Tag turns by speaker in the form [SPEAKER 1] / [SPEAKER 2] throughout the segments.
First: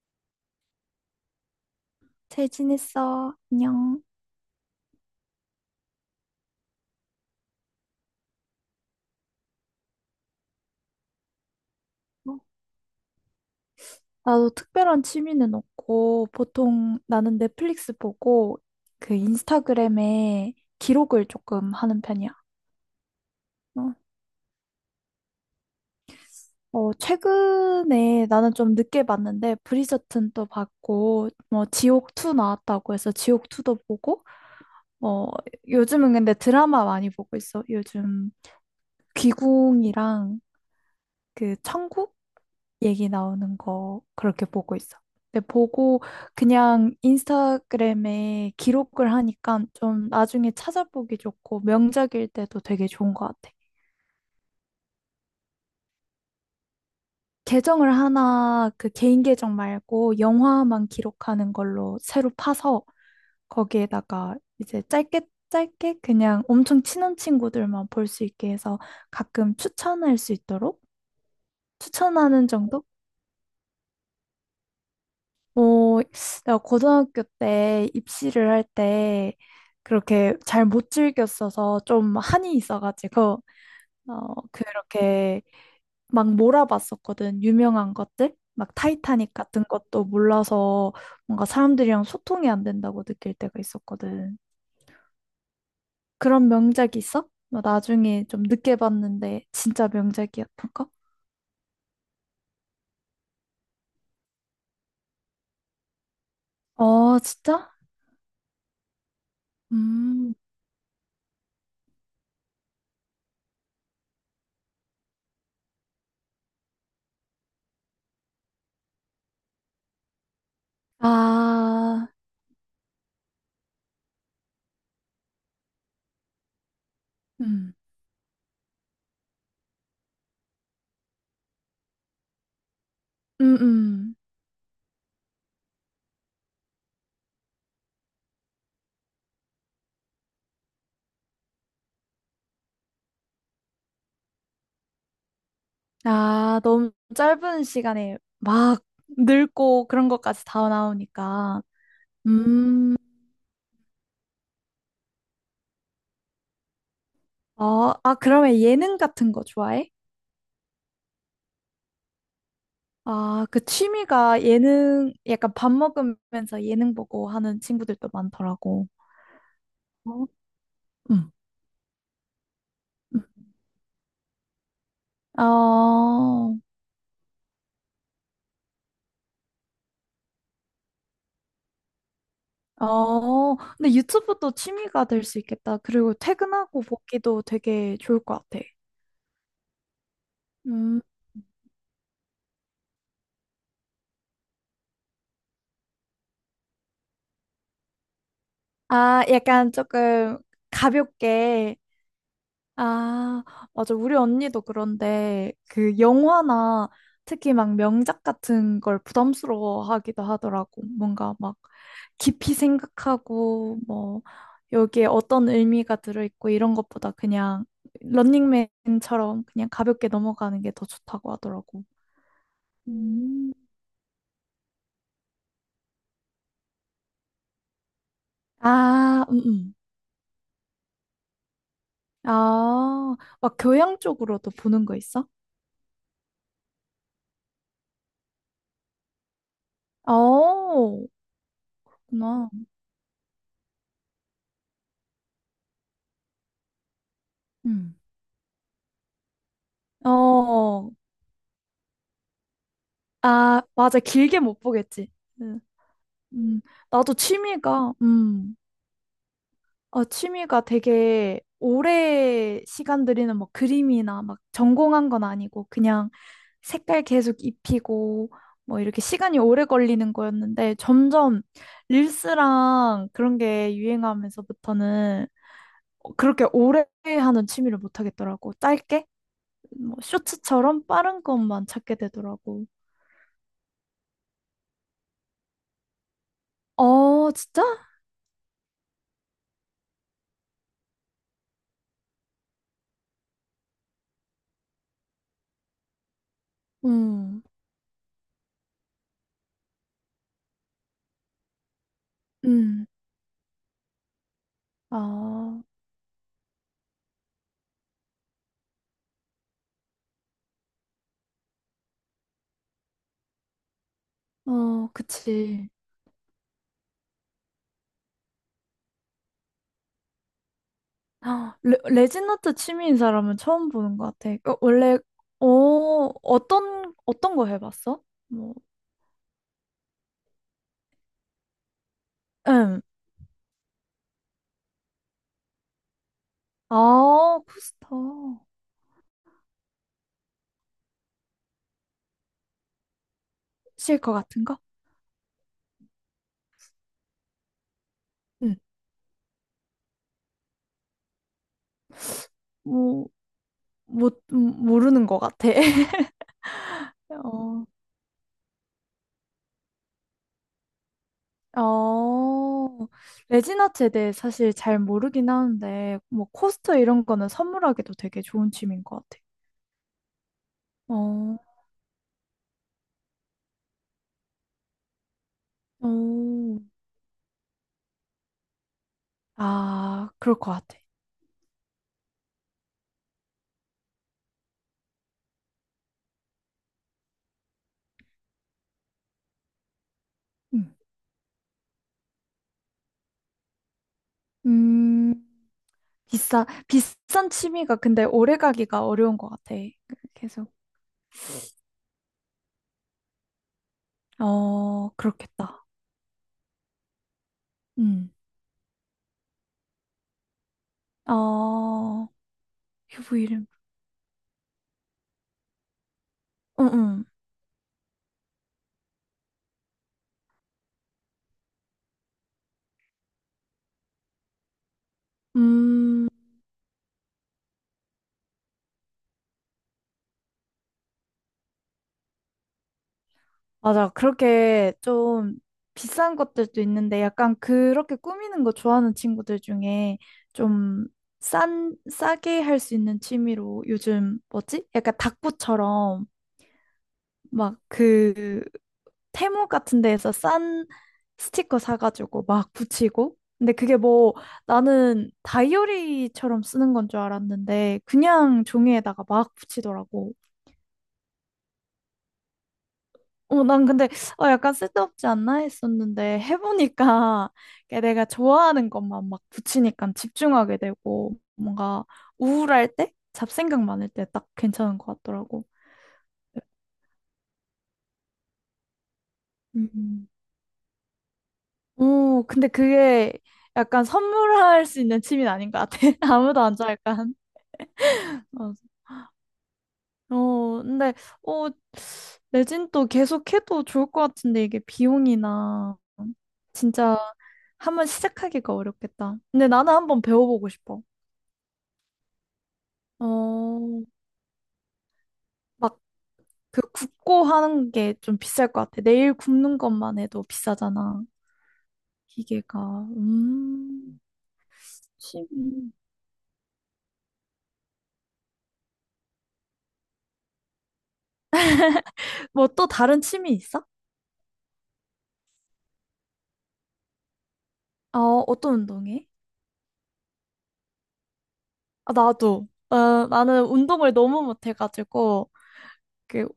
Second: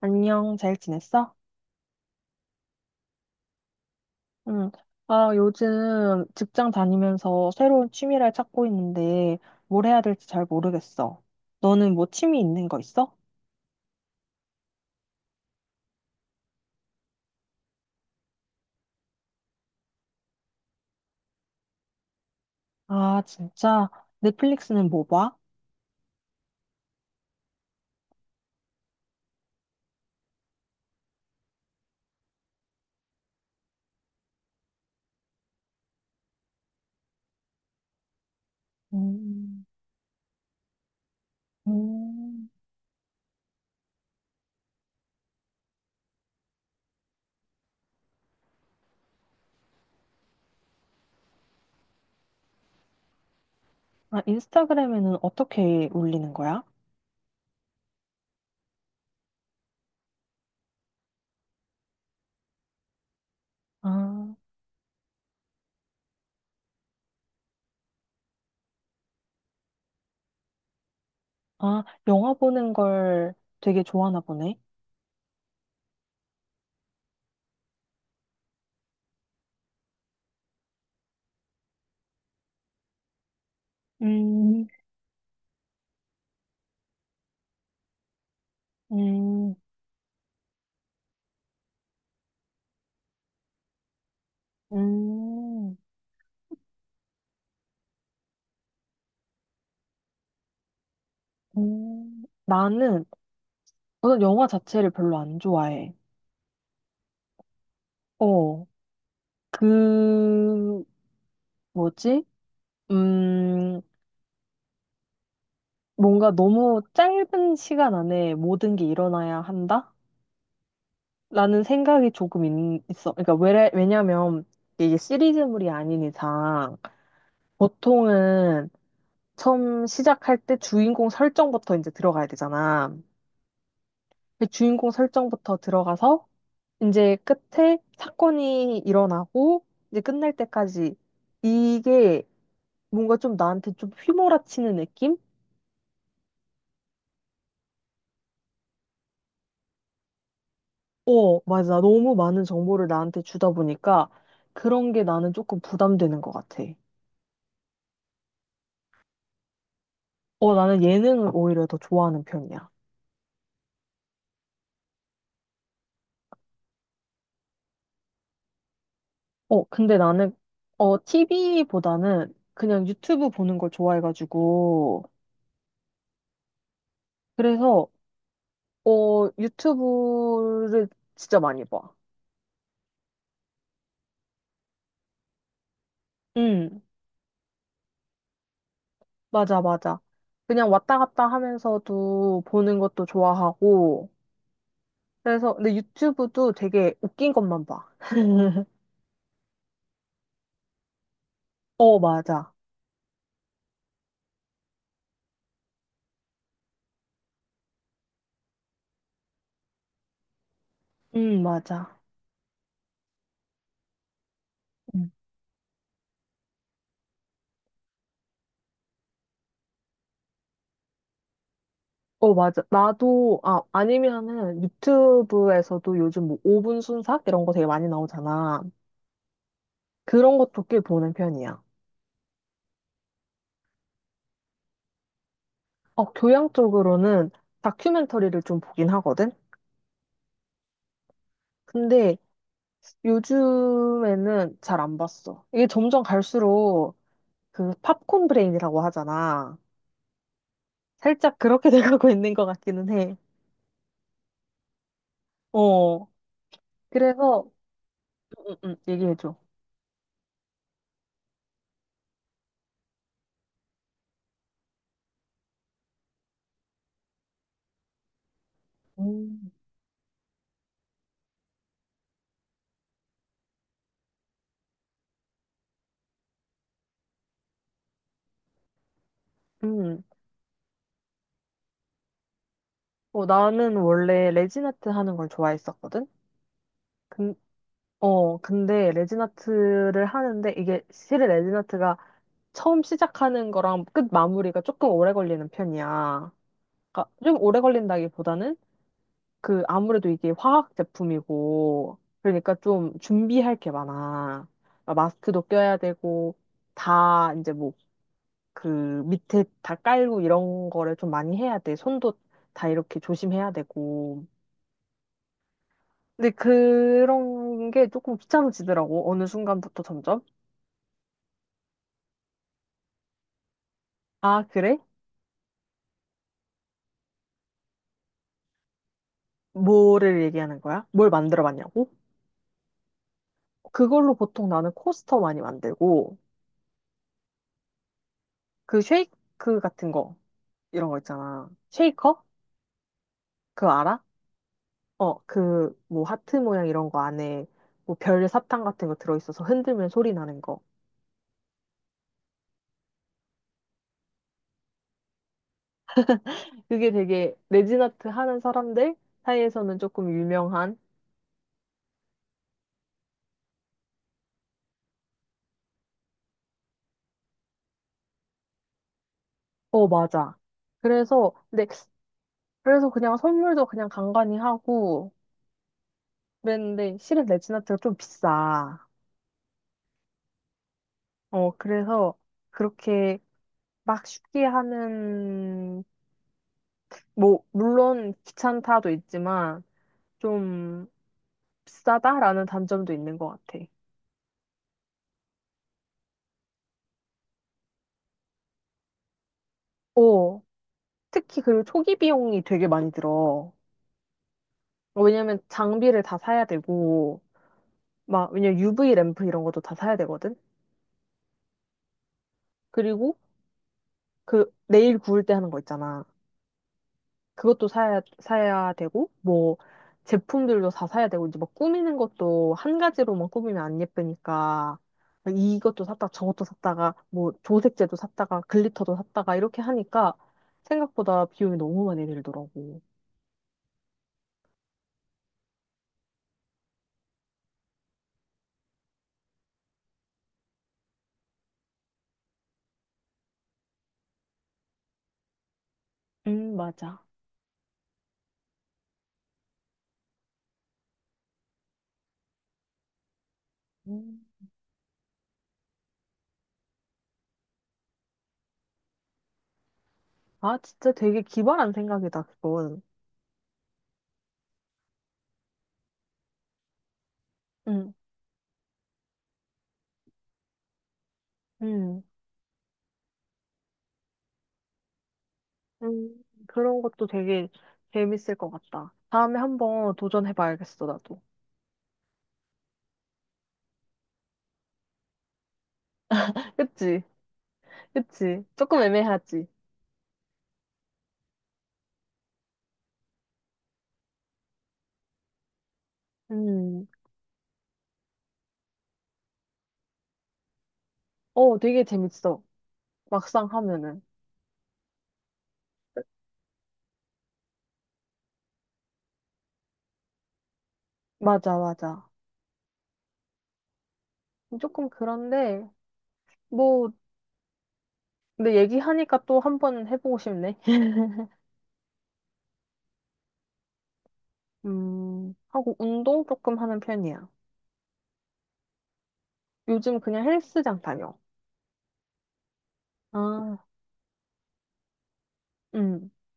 [SPEAKER 1] 안녕, 잘 지냈어?
[SPEAKER 2] 잘 지냈어. 안녕.
[SPEAKER 1] 응. 아, 요즘 직장 다니면서 새로운 취미를 찾고 있는데 뭘 해야 될지 잘 모르겠어. 너는 뭐
[SPEAKER 2] 어,
[SPEAKER 1] 취미 있는 거 있어?
[SPEAKER 2] 나도 특별한 취미는 없고, 보통 나는 넷플릭스 보고, 그 인스타그램에 기록을 조금 하는 편이야.
[SPEAKER 1] 아, 진짜?
[SPEAKER 2] 어,
[SPEAKER 1] 넷플릭스는 뭐 봐?
[SPEAKER 2] 최근에 나는 좀 늦게 봤는데, 브리저튼도 봤고, 뭐, 지옥2 나왔다고 해서 지옥2도 보고, 어, 요즘은 근데 드라마 많이 보고 있어. 요즘
[SPEAKER 1] 음,
[SPEAKER 2] 귀궁이랑 그 천국?
[SPEAKER 1] 음.
[SPEAKER 2] 얘기 나오는 거 그렇게 보고 있어. 근데 보고 그냥 인스타그램에 기록을 하니까 좀 나중에 찾아보기 좋고 명작일 때도 되게 좋은 것 같아.
[SPEAKER 1] 아, 인스타그램에는 어떻게 올리는 거야?
[SPEAKER 2] 계정을 하나 그 개인 계정 말고 영화만 기록하는 걸로 새로 파서
[SPEAKER 1] 아,
[SPEAKER 2] 거기에다가 이제 짧게 그냥 엄청 친한 친구들만 볼 수 있게 해서 가끔 추천할 수 있도록
[SPEAKER 1] 아, 영화
[SPEAKER 2] 추천하는
[SPEAKER 1] 보는
[SPEAKER 2] 정도?
[SPEAKER 1] 걸 되게 좋아하나 보네.
[SPEAKER 2] 어, 내가 고등학교 때 입시를 할 때 그렇게 잘 못 즐겼어서 좀 한이 있어가지고, 어,
[SPEAKER 1] 음,
[SPEAKER 2] 그렇게 막 몰아봤었거든. 유명한 것들? 막 타이타닉
[SPEAKER 1] 음,
[SPEAKER 2] 같은 것도 몰라서 뭔가 사람들이랑 소통이 안 된다고 느낄 때가 있었거든.
[SPEAKER 1] 음,
[SPEAKER 2] 그런 명작이 있어? 나 나중에 좀 늦게 봤는데 진짜 명작이었던 거?
[SPEAKER 1] 나는 우선 영화 자체를 별로 안 좋아해.
[SPEAKER 2] 어, 진짜?
[SPEAKER 1] 어.
[SPEAKER 2] 음.
[SPEAKER 1] 그, 뭐지? 음, 뭔가 너무 짧은 시간 안에 모든 게 일어나야 한다? 라는
[SPEAKER 2] 아,
[SPEAKER 1] 생각이 조금 있어. 그러니까 왜냐면 이게 시리즈물이 아닌 이상
[SPEAKER 2] 음.
[SPEAKER 1] 보통은 처음 시작할 때 주인공 설정부터 이제 들어가야 되잖아.
[SPEAKER 2] 음, 음.
[SPEAKER 1] 그 주인공 설정부터 들어가서 이제 끝에 사건이 일어나고 이제 끝날 때까지 이게 뭔가 좀 나한테 좀 휘몰아치는 느낌?
[SPEAKER 2] 아, 너무 짧은 시간에 막 늙고 그런 것까지 다
[SPEAKER 1] 어,
[SPEAKER 2] 나오니까.
[SPEAKER 1] 맞아. 너무 많은 정보를
[SPEAKER 2] 음,
[SPEAKER 1] 나한테 주다 보니까 그런 게 나는 조금 부담되는 것 같아.
[SPEAKER 2] 아, 그러면 예능 같은 거 좋아해?
[SPEAKER 1] 어, 나는 예능을 오히려 더 좋아하는 편이야.
[SPEAKER 2] 아, 그 취미가 예능, 약간 밥 먹으면서 예능 보고 하는 친구들도 많더라고.
[SPEAKER 1] 어, 근데
[SPEAKER 2] 어?
[SPEAKER 1] 나는, 어,
[SPEAKER 2] 응.
[SPEAKER 1] TV보다는 그냥
[SPEAKER 2] 응.
[SPEAKER 1] 유튜브 보는 걸 좋아해가지고.
[SPEAKER 2] 어,
[SPEAKER 1] 그래서, 어, 유튜브를 진짜 많이 봐.
[SPEAKER 2] 근데 유튜브도 취미가 될 수 있겠다. 그리고 퇴근하고
[SPEAKER 1] 응,
[SPEAKER 2] 보기도 되게 좋을 것 같아.
[SPEAKER 1] 맞아, 맞아. 그냥 왔다
[SPEAKER 2] 음.
[SPEAKER 1] 갔다 하면서도 보는 것도 좋아하고. 그래서, 근데 유튜브도 되게 웃긴 것만 봐.
[SPEAKER 2] 아, 약간 조금 가볍게.
[SPEAKER 1] 어, 맞아.
[SPEAKER 2] 아, 맞아. 우리 언니도 그런데 그 영화나 특히 막 명작 같은 걸 부담스러워 하기도 하더라고. 뭔가
[SPEAKER 1] 응,
[SPEAKER 2] 막
[SPEAKER 1] 맞아.
[SPEAKER 2] 깊이 생각하고 뭐 여기에 어떤 의미가 들어있고 이런 것보다 그냥 런닝맨처럼 그냥 가볍게 넘어가는 게 더 좋다고 하더라고.
[SPEAKER 1] 어, 맞아. 나도,
[SPEAKER 2] 음.
[SPEAKER 1] 아, 아니면은 유튜브에서도 요즘 뭐 5분 순삭? 이런 거 되게 많이 나오잖아.
[SPEAKER 2] 아,
[SPEAKER 1] 그런 것도 꽤 보는 편이야.
[SPEAKER 2] 아, 막 교양 쪽으로도 보는 거 있어?
[SPEAKER 1] 어, 교양 쪽으로는 다큐멘터리를 좀 보긴 하거든?
[SPEAKER 2] 어,
[SPEAKER 1] 근데
[SPEAKER 2] 그렇구나.
[SPEAKER 1] 요즘에는 잘 안 봤어. 이게 점점 갈수록 그
[SPEAKER 2] 음.
[SPEAKER 1] 팝콘 브레인이라고 하잖아.
[SPEAKER 2] 어,
[SPEAKER 1] 살짝 그렇게 돼가고 있는 것 같기는 해.
[SPEAKER 2] 아, 맞아. 길게 못 보겠지. 응.
[SPEAKER 1] 어,
[SPEAKER 2] 음, 나도
[SPEAKER 1] 그래서,
[SPEAKER 2] 취미가,
[SPEAKER 1] 응, 응, 얘기해줘.
[SPEAKER 2] 아, 취미가 되게 오래 시간 들이는 막 그림이나 막 전공한 건 아니고 그냥 색깔 계속 입히고 뭐 이렇게 시간이
[SPEAKER 1] 음.
[SPEAKER 2] 오래 걸리는 거였는데 점점 릴스랑 그런 게 유행하면서부터는 그렇게 오래 하는 취미를 못 하겠더라고. 짧게? 뭐
[SPEAKER 1] 음,
[SPEAKER 2] 쇼츠처럼 빠른 것만 찾게 되더라고.
[SPEAKER 1] 어, 나는 원래 레지나트 하는 걸 좋아했었거든?
[SPEAKER 2] 어, 진짜?
[SPEAKER 1] 어, 근데 레진아트를 하는데 이게 실은 레진아트가 처음 시작하는 거랑 끝 마무리가 조금 오래 걸리는 편이야. 그러니까 좀
[SPEAKER 2] 음.
[SPEAKER 1] 오래 걸린다기보다는 그 아무래도 이게 화학 제품이고 그러니까
[SPEAKER 2] 음.
[SPEAKER 1] 좀 준비할 게 많아. 막 마스크도
[SPEAKER 2] 아,
[SPEAKER 1] 껴야 되고 다 이제 뭐 그 밑에 다 깔고 이런 거를 좀 많이 해야 돼. 손도 다 이렇게 조심해야 되고.
[SPEAKER 2] 어, 그치.
[SPEAKER 1] 근데 그런 게 조금 귀찮아지더라고. 어느 순간부터 점점.
[SPEAKER 2] 아, 레진아트 취미인 사람은 처음 보는 것 같아.
[SPEAKER 1] 아,
[SPEAKER 2] 어,
[SPEAKER 1] 그래?
[SPEAKER 2] 원래. 어, 어떤 거 해봤어? 뭐,
[SPEAKER 1] 뭐를 얘기하는 거야? 뭘 만들어 봤냐고?
[SPEAKER 2] 응.
[SPEAKER 1] 그걸로 보통 나는 코스터 많이 만들고,
[SPEAKER 2] 아, 코스터.
[SPEAKER 1] 그 쉐이크 같은 거, 이런 거 있잖아. 쉐이커? 그거 알아?
[SPEAKER 2] 실컷 같은 거?
[SPEAKER 1] 어, 그, 뭐, 하트 모양 이런 거 안에, 뭐, 별
[SPEAKER 2] 응.
[SPEAKER 1] 사탕 같은 거 들어있어서 흔들면 소리 나는 거.
[SPEAKER 2] 뭐, 못, 모르는 것 같아.
[SPEAKER 1] 그게 되게
[SPEAKER 2] 어,
[SPEAKER 1] 레진 아트 하는 사람들 사이에서는 조금 유명한,
[SPEAKER 2] 어, 레진아트에 대해 사실 잘 모르긴 하는데, 뭐, 코스터 이런 거는 선물하기도 되게 좋은 취미인 것 같아.
[SPEAKER 1] 어, 맞아. 그래서,
[SPEAKER 2] 어,
[SPEAKER 1] 근데, 그래서 그냥 선물도 그냥 간간히 하고,
[SPEAKER 2] 어,
[SPEAKER 1] 그랬는데, 실은 레진 아트가 좀 비싸.
[SPEAKER 2] 아, 그럴 것 같아.
[SPEAKER 1] 어, 그래서, 그렇게 막 쉽게 하는, 뭐, 물론 귀찮다도 있지만,
[SPEAKER 2] 응.
[SPEAKER 1] 좀 비싸다라는 단점도 있는 것 같아.
[SPEAKER 2] 음, 비싼 취미가 근데 오래 가기가 어려운 것 같아.
[SPEAKER 1] 어,
[SPEAKER 2] 계속.
[SPEAKER 1] 특히 그리고 초기 비용이 되게 많이 들어.
[SPEAKER 2] 어,
[SPEAKER 1] 왜냐면
[SPEAKER 2] 그렇겠다.
[SPEAKER 1] 장비를 다 사야 되고,
[SPEAKER 2] 음.
[SPEAKER 1] 막, 왜냐면 UV 램프 이런 것도 다 사야 되거든?
[SPEAKER 2] 어,
[SPEAKER 1] 그리고
[SPEAKER 2] 유부 이름.
[SPEAKER 1] 그 네일 구울 때 하는 거 있잖아.
[SPEAKER 2] 응, 응.
[SPEAKER 1] 그것도 사야 되고, 뭐, 제품들도 다 사야 되고, 이제 뭐 꾸미는 것도 한 가지로만 꾸미면 안 예쁘니까, 이것도 샀다,
[SPEAKER 2] 음,
[SPEAKER 1] 저것도 샀다가, 뭐, 조색제도 샀다가, 글리터도 샀다가, 이렇게 하니까 생각보다 비용이 너무 많이 들더라고.
[SPEAKER 2] 맞아. 그렇게 좀 비싼 것들도 있는데 약간 그렇게 꾸미는 거 좋아하는 친구들 중에 좀 싸게 할 수 있는 취미로 요즘 뭐지? 약간 닭부처럼
[SPEAKER 1] 맞아.
[SPEAKER 2] 막그 테무 같은 데에서 싼 스티커 사가지고 막 붙이고. 근데 그게 뭐
[SPEAKER 1] 음.
[SPEAKER 2] 나는 다이어리처럼 쓰는 건 줄 알았는데 그냥 종이에다가 막 붙이더라고.
[SPEAKER 1] 아, 진짜 되게 기발한 생각이다, 그건.
[SPEAKER 2] 어, 난 근데 약간 쓸데없지 않나 했었는데 해보니까 이게
[SPEAKER 1] 응,
[SPEAKER 2] 내가 좋아하는 것만 막 붙이니까 집중하게 되고 뭔가
[SPEAKER 1] 응,
[SPEAKER 2] 우울할 때, 잡생각 많을 때 딱 괜찮은 것 같더라고.
[SPEAKER 1] 응, 그런 것도 되게 재밌을 것 같다. 다음에 한번
[SPEAKER 2] 음.
[SPEAKER 1] 도전해봐야겠어, 나도.
[SPEAKER 2] 오, 근데 그게 약간 선물할 수 있는 취미는 아닌 것 같아. 아무도 안 좋아,
[SPEAKER 1] 그치?
[SPEAKER 2] 약간.
[SPEAKER 1] 그치?
[SPEAKER 2] 어,
[SPEAKER 1] 조금 애매하지?
[SPEAKER 2] 근데, 어, 레진도 계속 해도 좋을 것 같은데, 이게 비용이나,
[SPEAKER 1] 음,
[SPEAKER 2] 진짜 한번 시작하기가 어렵겠다. 근데 나는 한번 배워보고 싶어.
[SPEAKER 1] 어, 되게 재밌어. 막상
[SPEAKER 2] 어,
[SPEAKER 1] 하면은.
[SPEAKER 2] 막 그 굽고 하는 게 좀 비쌀 것 같아. 내일 굽는 것만 해도 비싸잖아,
[SPEAKER 1] 맞아, 맞아.
[SPEAKER 2] 기계가. 음,
[SPEAKER 1] 조금 그런데,
[SPEAKER 2] 취미.
[SPEAKER 1] 뭐, 근데 얘기하니까 또 한번 해보고 싶네.
[SPEAKER 2] 뭐 또 다른 취미 있어?
[SPEAKER 1] 하고 운동 조금 하는 편이야.
[SPEAKER 2] 어, 어떤 운동해?
[SPEAKER 1] 요즘 그냥 헬스장 다녀.
[SPEAKER 2] 아, 나도. 나는
[SPEAKER 1] 아,
[SPEAKER 2] 운동을 너무 못해가지고,
[SPEAKER 1] 음.
[SPEAKER 2] 그,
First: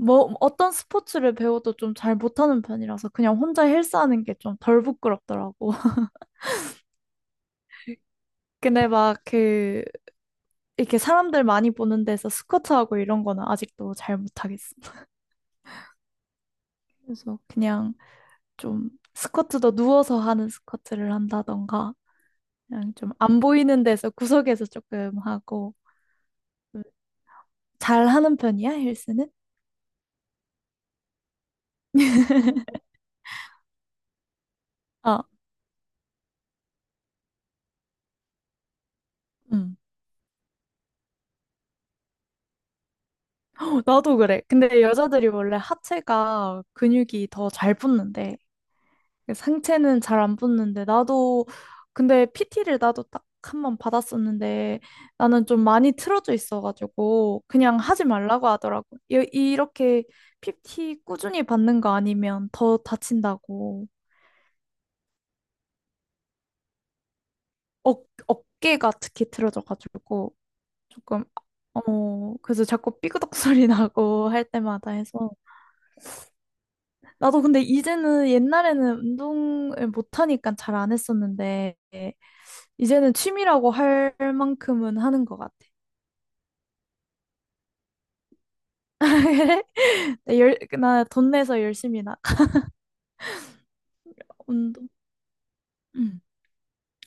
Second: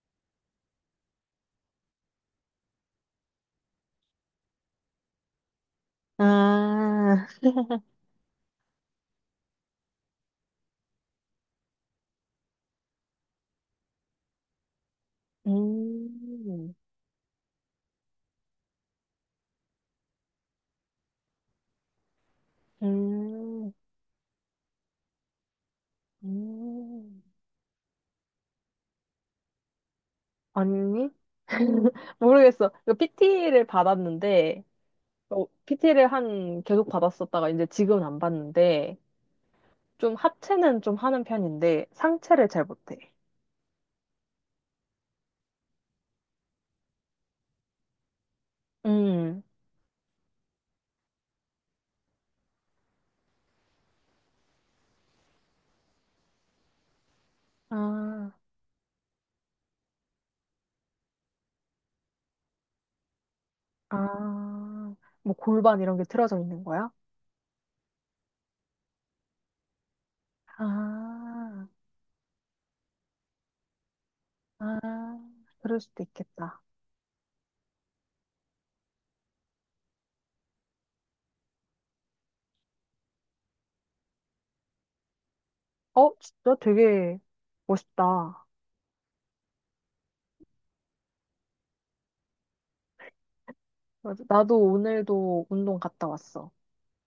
[SPEAKER 2] 뭐, 어떤 스포츠를 배워도 좀 잘 못하는 편이라서 그냥 혼자 헬스하는 게 좀 덜 부끄럽더라고.
[SPEAKER 1] 아,
[SPEAKER 2] 근데 막 그, 이렇게 사람들 많이 보는 데서 스쿼트하고 이런 거는 아직도 잘 못하겠어.
[SPEAKER 1] 음,
[SPEAKER 2] 그래서 그냥 좀 스쿼트도 누워서 하는 스쿼트를 한다던가, 그냥 좀 안
[SPEAKER 1] 음,
[SPEAKER 2] 보이는 데서 구석에서 조금 하고, 음,
[SPEAKER 1] 음.
[SPEAKER 2] 잘 하는 편이야, 헬스는?
[SPEAKER 1] 아니? 모르겠어. 이 PT를 받았는데,
[SPEAKER 2] 아,
[SPEAKER 1] PT를 한, 계속 받았었다가 이제 지금은 안 받는데,
[SPEAKER 2] 응.
[SPEAKER 1] 좀 하체는 좀 하는 편인데 상체를 잘 못해.
[SPEAKER 2] 나도 그래. 근데 여자들이 원래 하체가 근육이 더 잘 붙는데
[SPEAKER 1] 음.
[SPEAKER 2] 상체는 잘 안 붙는데 나도 근데 PT를 나도 딱 한번 받았었는데 나는 좀 많이 틀어져 있어가지고 그냥 하지
[SPEAKER 1] 아,
[SPEAKER 2] 말라고 하더라고. 이렇게 PT 꾸준히 받는 거 아니면 더 다친다고.
[SPEAKER 1] 아, 뭐 골반 이런 게 틀어져 있는 거야?
[SPEAKER 2] 어, 어깨가 특히 틀어져가지고 조금
[SPEAKER 1] 아,
[SPEAKER 2] 그래서 자꾸 삐그덕 소리 나고 할
[SPEAKER 1] 아,
[SPEAKER 2] 때마다 해서,
[SPEAKER 1] 그럴 수도 있겠다.
[SPEAKER 2] 나도 근데 이제는 옛날에는 운동을 못하니까 잘 안 했었는데, 이제는 취미라고 할 만큼은 하는 것 같아.
[SPEAKER 1] 어, 진짜 되게 멋있다.
[SPEAKER 2] 그래? 나 돈 내서 열심히 나.
[SPEAKER 1] 맞아. 나도
[SPEAKER 2] 운동.
[SPEAKER 1] 오늘도 운동 갔다
[SPEAKER 2] 응.
[SPEAKER 1] 왔어.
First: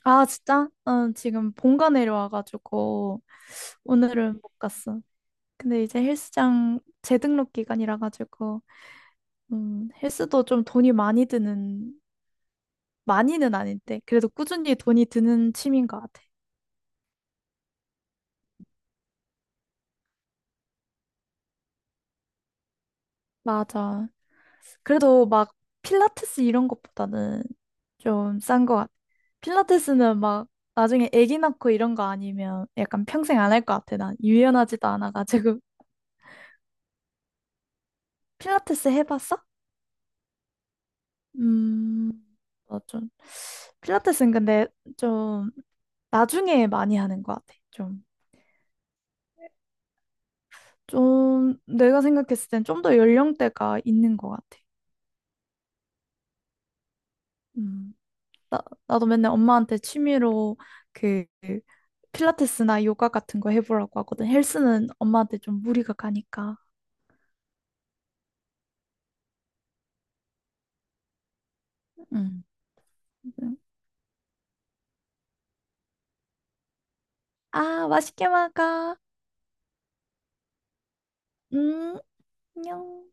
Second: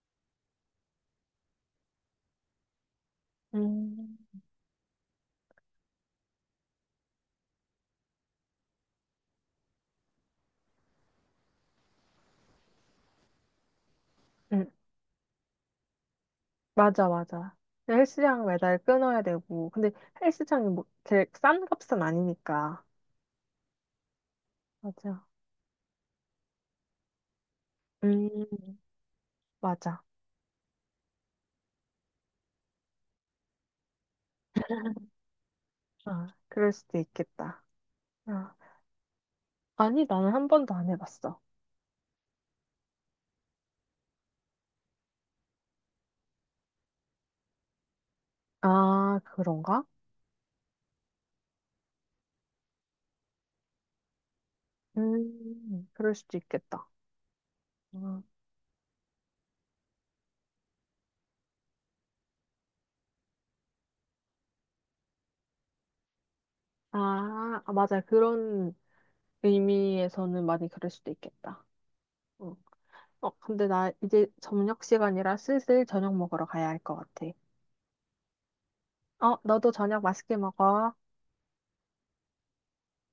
[SPEAKER 2] 아, 진짜? 난 지금 본가 내려와가지고,
[SPEAKER 1] 음.
[SPEAKER 2] 오늘은 못 갔어. 근데 이제 헬스장 재등록 기간이라 가지고, 헬스도 좀 돈이 많이 드는, 많이는 아닌데, 그래도
[SPEAKER 1] 응,
[SPEAKER 2] 꾸준히 돈이 드는 취미인 것 같아.
[SPEAKER 1] 맞아, 맞아. 근데 헬스장 매달 끊어야 되고. 근데 헬스장이 뭐, 제일 싼 값은 아니니까.
[SPEAKER 2] 맞아.
[SPEAKER 1] 맞아,
[SPEAKER 2] 그래도 막 필라테스 이런 것보다는 좀 싼 것
[SPEAKER 1] 음.
[SPEAKER 2] 같아.
[SPEAKER 1] 맞아.
[SPEAKER 2] 필라테스는 막 나중에 아기 낳고 이런 거 아니면 약간 평생 안 할 것 같아. 난 유연하지도 않아가지고.
[SPEAKER 1] 아, 그럴 수도 있겠다. 아.
[SPEAKER 2] 필라테스 해봤어?
[SPEAKER 1] 아니, 나는 한 번도 안 해봤어.
[SPEAKER 2] 음, 나 좀. 필라테스는 근데 좀 나중에 많이 하는 것 같아. 좀,
[SPEAKER 1] 아, 그런가?
[SPEAKER 2] 좀 내가 생각했을 땐 좀 더 연령대가 있는 것 같아.
[SPEAKER 1] 그럴 수도 있겠다.
[SPEAKER 2] 음.
[SPEAKER 1] 아,
[SPEAKER 2] 나도 맨날 엄마한테 취미로 그 필라테스나 요가 같은 거 해보라고 하거든. 헬스는 엄마한테 좀 무리가 가니까.
[SPEAKER 1] 아, 아, 맞아. 그런 의미에서는 많이 그럴 수도 있겠다.
[SPEAKER 2] 응.
[SPEAKER 1] 응. 어,
[SPEAKER 2] 응.
[SPEAKER 1] 근데 나 이제 저녁 시간이라 슬슬 저녁 먹으러 가야 할 것 같아.
[SPEAKER 2] 아, 맛있게 먹어.
[SPEAKER 1] 어, 너도 저녁 맛있게 먹어.
[SPEAKER 2] 음, 안녕.